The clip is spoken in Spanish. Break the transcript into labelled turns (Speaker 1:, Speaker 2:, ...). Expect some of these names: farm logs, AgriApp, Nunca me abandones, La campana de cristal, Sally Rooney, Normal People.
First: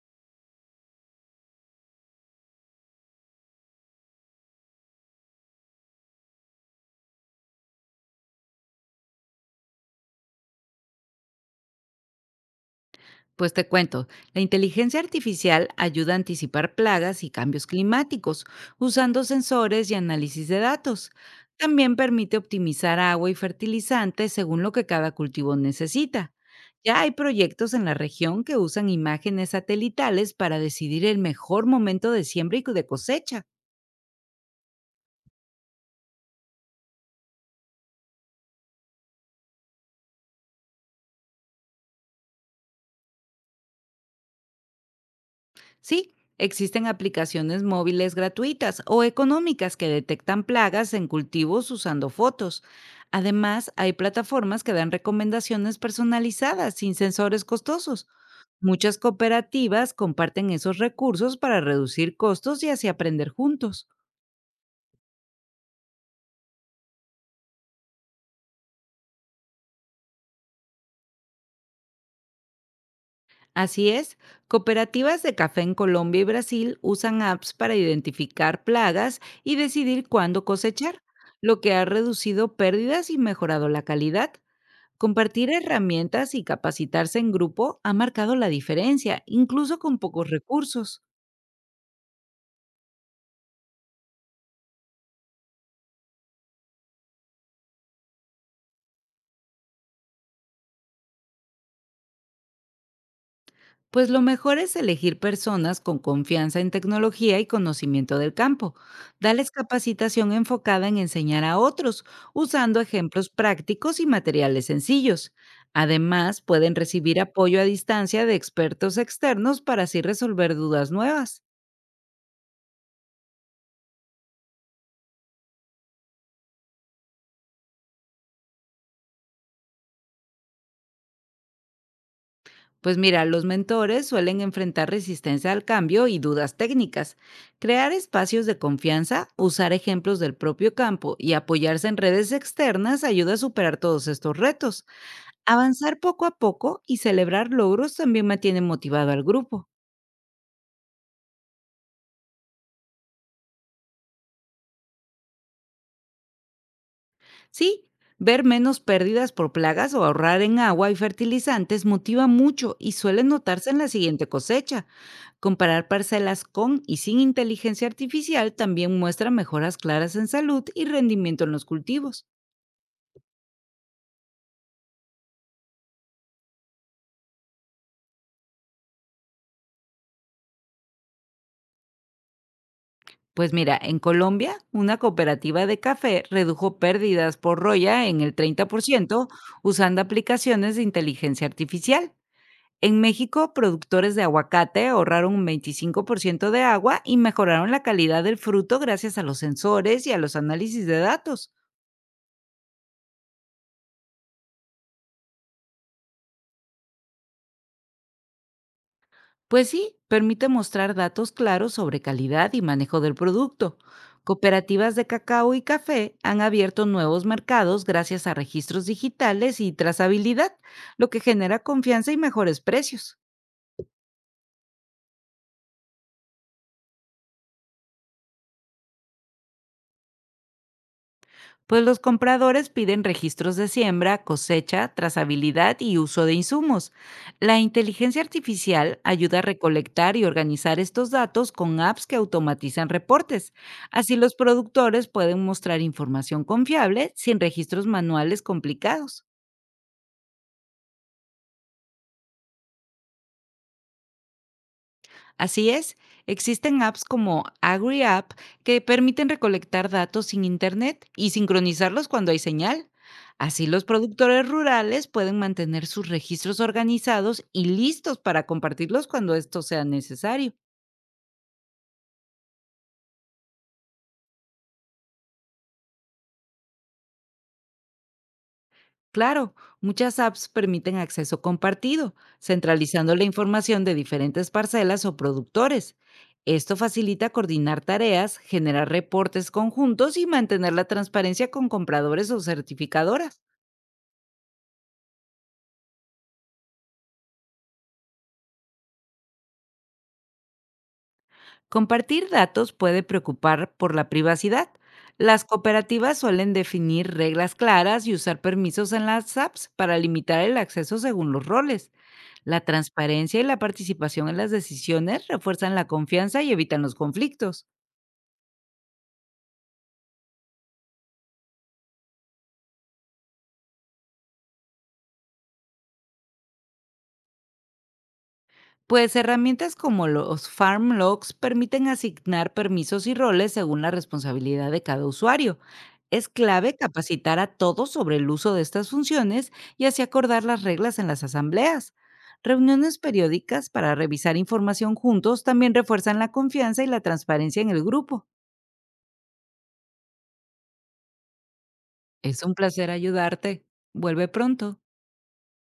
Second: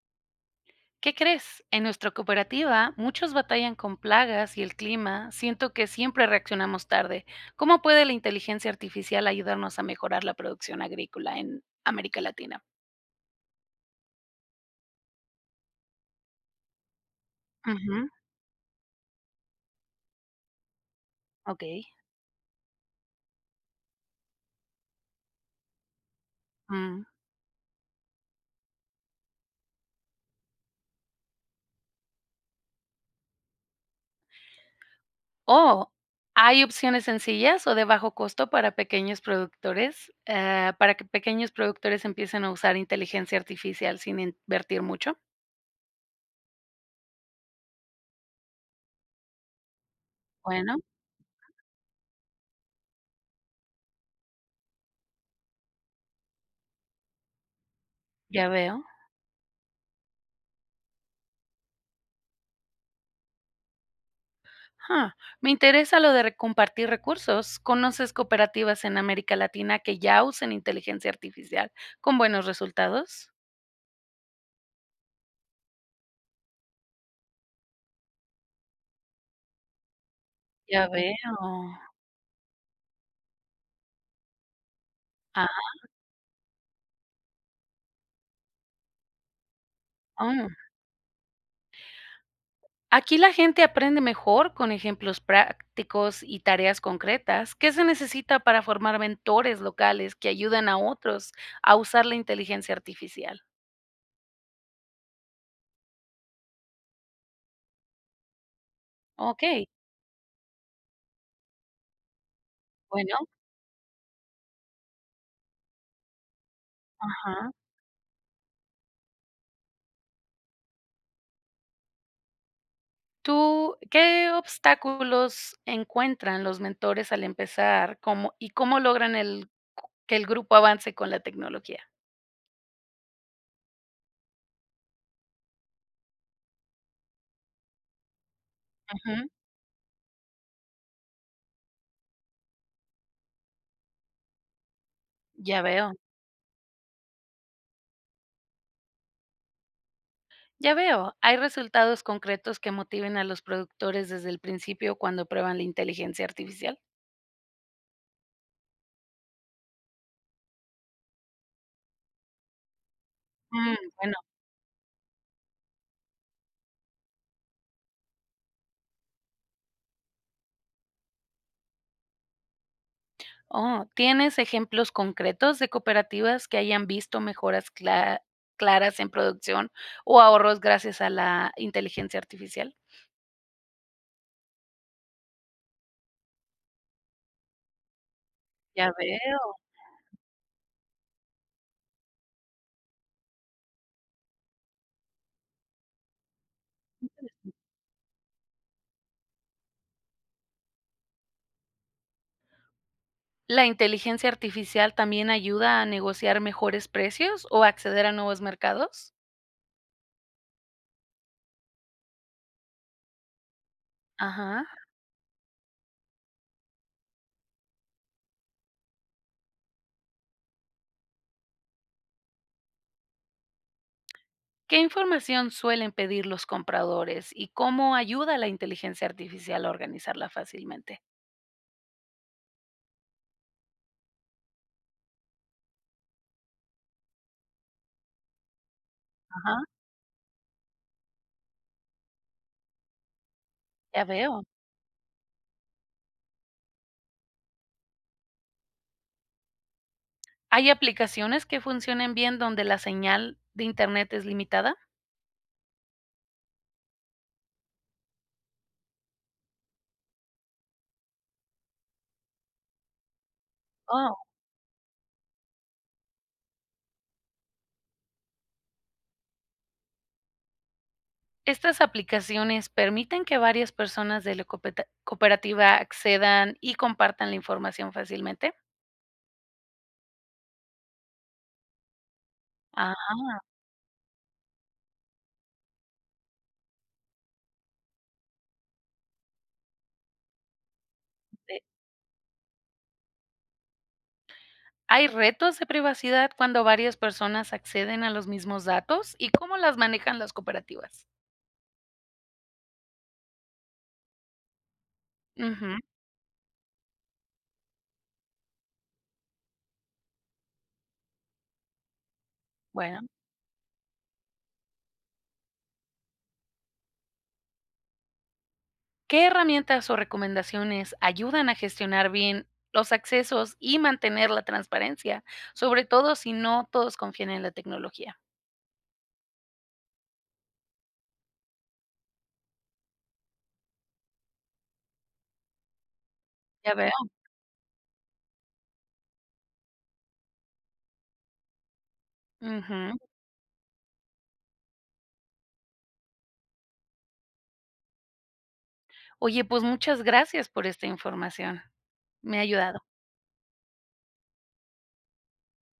Speaker 1: ¿Qué crees? En nuestra cooperativa muchos batallan con plagas y el clima. Siento que siempre reaccionamos tarde. ¿Cómo puede la inteligencia artificial ayudarnos a mejorar la producción agrícola en América Latina?
Speaker 2: Pues te cuento, la inteligencia artificial ayuda a anticipar plagas y cambios
Speaker 1: Ujú.
Speaker 2: climáticos usando sensores y análisis de datos.
Speaker 1: Ok.
Speaker 2: También permite optimizar agua y fertilizantes según lo que cada cultivo necesita. Ya
Speaker 1: Mm.
Speaker 2: hay proyectos en la región que usan imágenes satelitales para decidir el mejor momento de siembra y de cosecha.
Speaker 1: Oh, ¿hay opciones sencillas o de bajo costo para pequeños productores? Para que pequeños productores empiecen a usar inteligencia artificial sin invertir mucho.
Speaker 2: Sí, existen aplicaciones móviles gratuitas o económicas que detectan
Speaker 1: Bueno,
Speaker 2: plagas en cultivos usando fotos. Además, hay plataformas que dan recomendaciones personalizadas sin sensores costosos.
Speaker 1: ya veo.
Speaker 2: Muchas cooperativas comparten esos recursos para reducir costos y así aprender juntos.
Speaker 1: Ah, me interesa lo de compartir recursos. ¿Conoces cooperativas en América Latina que ya usen inteligencia artificial con buenos resultados?
Speaker 2: Así es, cooperativas de café en Colombia y Brasil usan apps para identificar plagas y decidir cuándo
Speaker 1: Ya
Speaker 2: cosechar, lo que
Speaker 1: veo.
Speaker 2: ha reducido pérdidas y mejorado la calidad. Compartir
Speaker 1: Ah,
Speaker 2: herramientas y capacitarse en grupo ha marcado la diferencia, incluso con pocos
Speaker 1: mm.
Speaker 2: recursos.
Speaker 1: Aquí la gente aprende mejor con ejemplos prácticos y tareas concretas. ¿Qué se necesita para formar mentores locales que ayuden a otros a usar la inteligencia artificial?
Speaker 2: Pues lo mejor es elegir personas con confianza en tecnología y conocimiento del campo.
Speaker 1: Ok,
Speaker 2: Darles capacitación enfocada en enseñar a otros, usando
Speaker 1: bueno.
Speaker 2: ejemplos prácticos y materiales sencillos. Además, pueden recibir
Speaker 1: Ajá.
Speaker 2: apoyo a distancia de expertos externos para así resolver dudas nuevas.
Speaker 1: ¿Tú qué obstáculos encuentran los mentores al empezar cómo logran el que el grupo avance con la tecnología?
Speaker 2: Pues mira, los mentores suelen enfrentar resistencia al cambio y dudas técnicas. Crear espacios de confianza,
Speaker 1: Ujú.
Speaker 2: usar ejemplos del propio campo y apoyarse en redes externas ayuda a superar todos estos retos.
Speaker 1: Ya veo,
Speaker 2: Avanzar poco a poco y celebrar logros también mantiene motivado al grupo.
Speaker 1: ya veo. ¿Hay resultados concretos que motiven a los productores desde el principio cuando prueban la inteligencia artificial?
Speaker 2: Sí, ver menos pérdidas por plagas o ahorrar en agua y fertilizantes motiva mucho y suele notarse
Speaker 1: Mm,
Speaker 2: en la
Speaker 1: bueno.
Speaker 2: siguiente cosecha. Comparar parcelas con y sin inteligencia artificial también muestra mejoras claras en salud y rendimiento en los cultivos.
Speaker 1: Oh, ¿tienes ejemplos concretos de cooperativas que hayan visto mejoras claras en producción o ahorros gracias a la inteligencia artificial?
Speaker 2: Pues mira, en Colombia, una cooperativa de café redujo pérdidas por roya en el treinta por
Speaker 1: Ya
Speaker 2: ciento
Speaker 1: veo.
Speaker 2: usando aplicaciones de inteligencia artificial. En México, productores de aguacate ahorraron un 25% de agua y mejoraron la calidad del fruto gracias a los sensores y a los análisis de datos.
Speaker 1: ¿La inteligencia artificial también ayuda a negociar mejores precios o acceder a nuevos mercados?
Speaker 2: Pues sí, permite mostrar datos claros sobre calidad y manejo del producto.
Speaker 1: Ajá.
Speaker 2: Cooperativas de cacao y café han abierto nuevos mercados gracias a registros digitales y trazabilidad, lo que genera confianza y mejores precios.
Speaker 1: ¿Qué información suelen pedir los compradores y cómo ayuda la inteligencia artificial a organizarla fácilmente?
Speaker 2: Pues los compradores piden registros de siembra, cosecha, trazabilidad y uso de insumos. La inteligencia artificial ayuda a
Speaker 1: Ajá,
Speaker 2: recolectar y organizar estos datos con apps que automatizan reportes.
Speaker 1: ya
Speaker 2: Así los
Speaker 1: veo.
Speaker 2: productores pueden mostrar información confiable sin registros manuales complicados.
Speaker 1: ¿Hay aplicaciones que funcionen bien donde la señal de internet es limitada?
Speaker 2: Así es, existen apps como AgriApp que permiten recolectar datos sin internet y sincronizarlos cuando hay señal. Así los
Speaker 1: Oh.
Speaker 2: productores rurales pueden mantener sus registros organizados y listos para compartirlos cuando esto sea necesario.
Speaker 1: ¿Estas aplicaciones permiten que varias personas de la cooperativa accedan y compartan la información fácilmente?
Speaker 2: Claro, muchas apps permiten acceso compartido, centralizando la
Speaker 1: Ajá.
Speaker 2: información de diferentes parcelas o productores. Esto facilita coordinar tareas, generar reportes conjuntos y mantener la transparencia con compradores o certificadoras.
Speaker 1: ¿Hay retos de privacidad cuando varias personas acceden a los mismos datos y cómo las manejan las cooperativas?
Speaker 2: Compartir datos puede preocupar por la privacidad. Las
Speaker 1: Ujú.
Speaker 2: cooperativas suelen definir reglas claras y usar permisos en las apps para limitar el acceso según los roles. La
Speaker 1: Bueno,
Speaker 2: transparencia y la participación en las decisiones refuerzan la confianza y evitan los conflictos.
Speaker 1: ¿qué herramientas o recomendaciones ayudan a gestionar bien los accesos y mantener la transparencia, sobre todo si no todos confían en la tecnología?
Speaker 2: Pues herramientas como los farm logs permiten asignar permisos y roles según la responsabilidad de cada usuario. Es
Speaker 1: Ya
Speaker 2: clave
Speaker 1: veo.
Speaker 2: capacitar a todos sobre el uso de estas funciones y así acordar las reglas en las asambleas. Reuniones
Speaker 1: Ujú.
Speaker 2: periódicas para revisar información juntos también refuerzan la confianza y la transparencia en el grupo.
Speaker 1: Oye, pues muchas gracias por esta información. Me ha
Speaker 2: Es un
Speaker 1: ayudado.
Speaker 2: placer ayudarte. Vuelve pronto.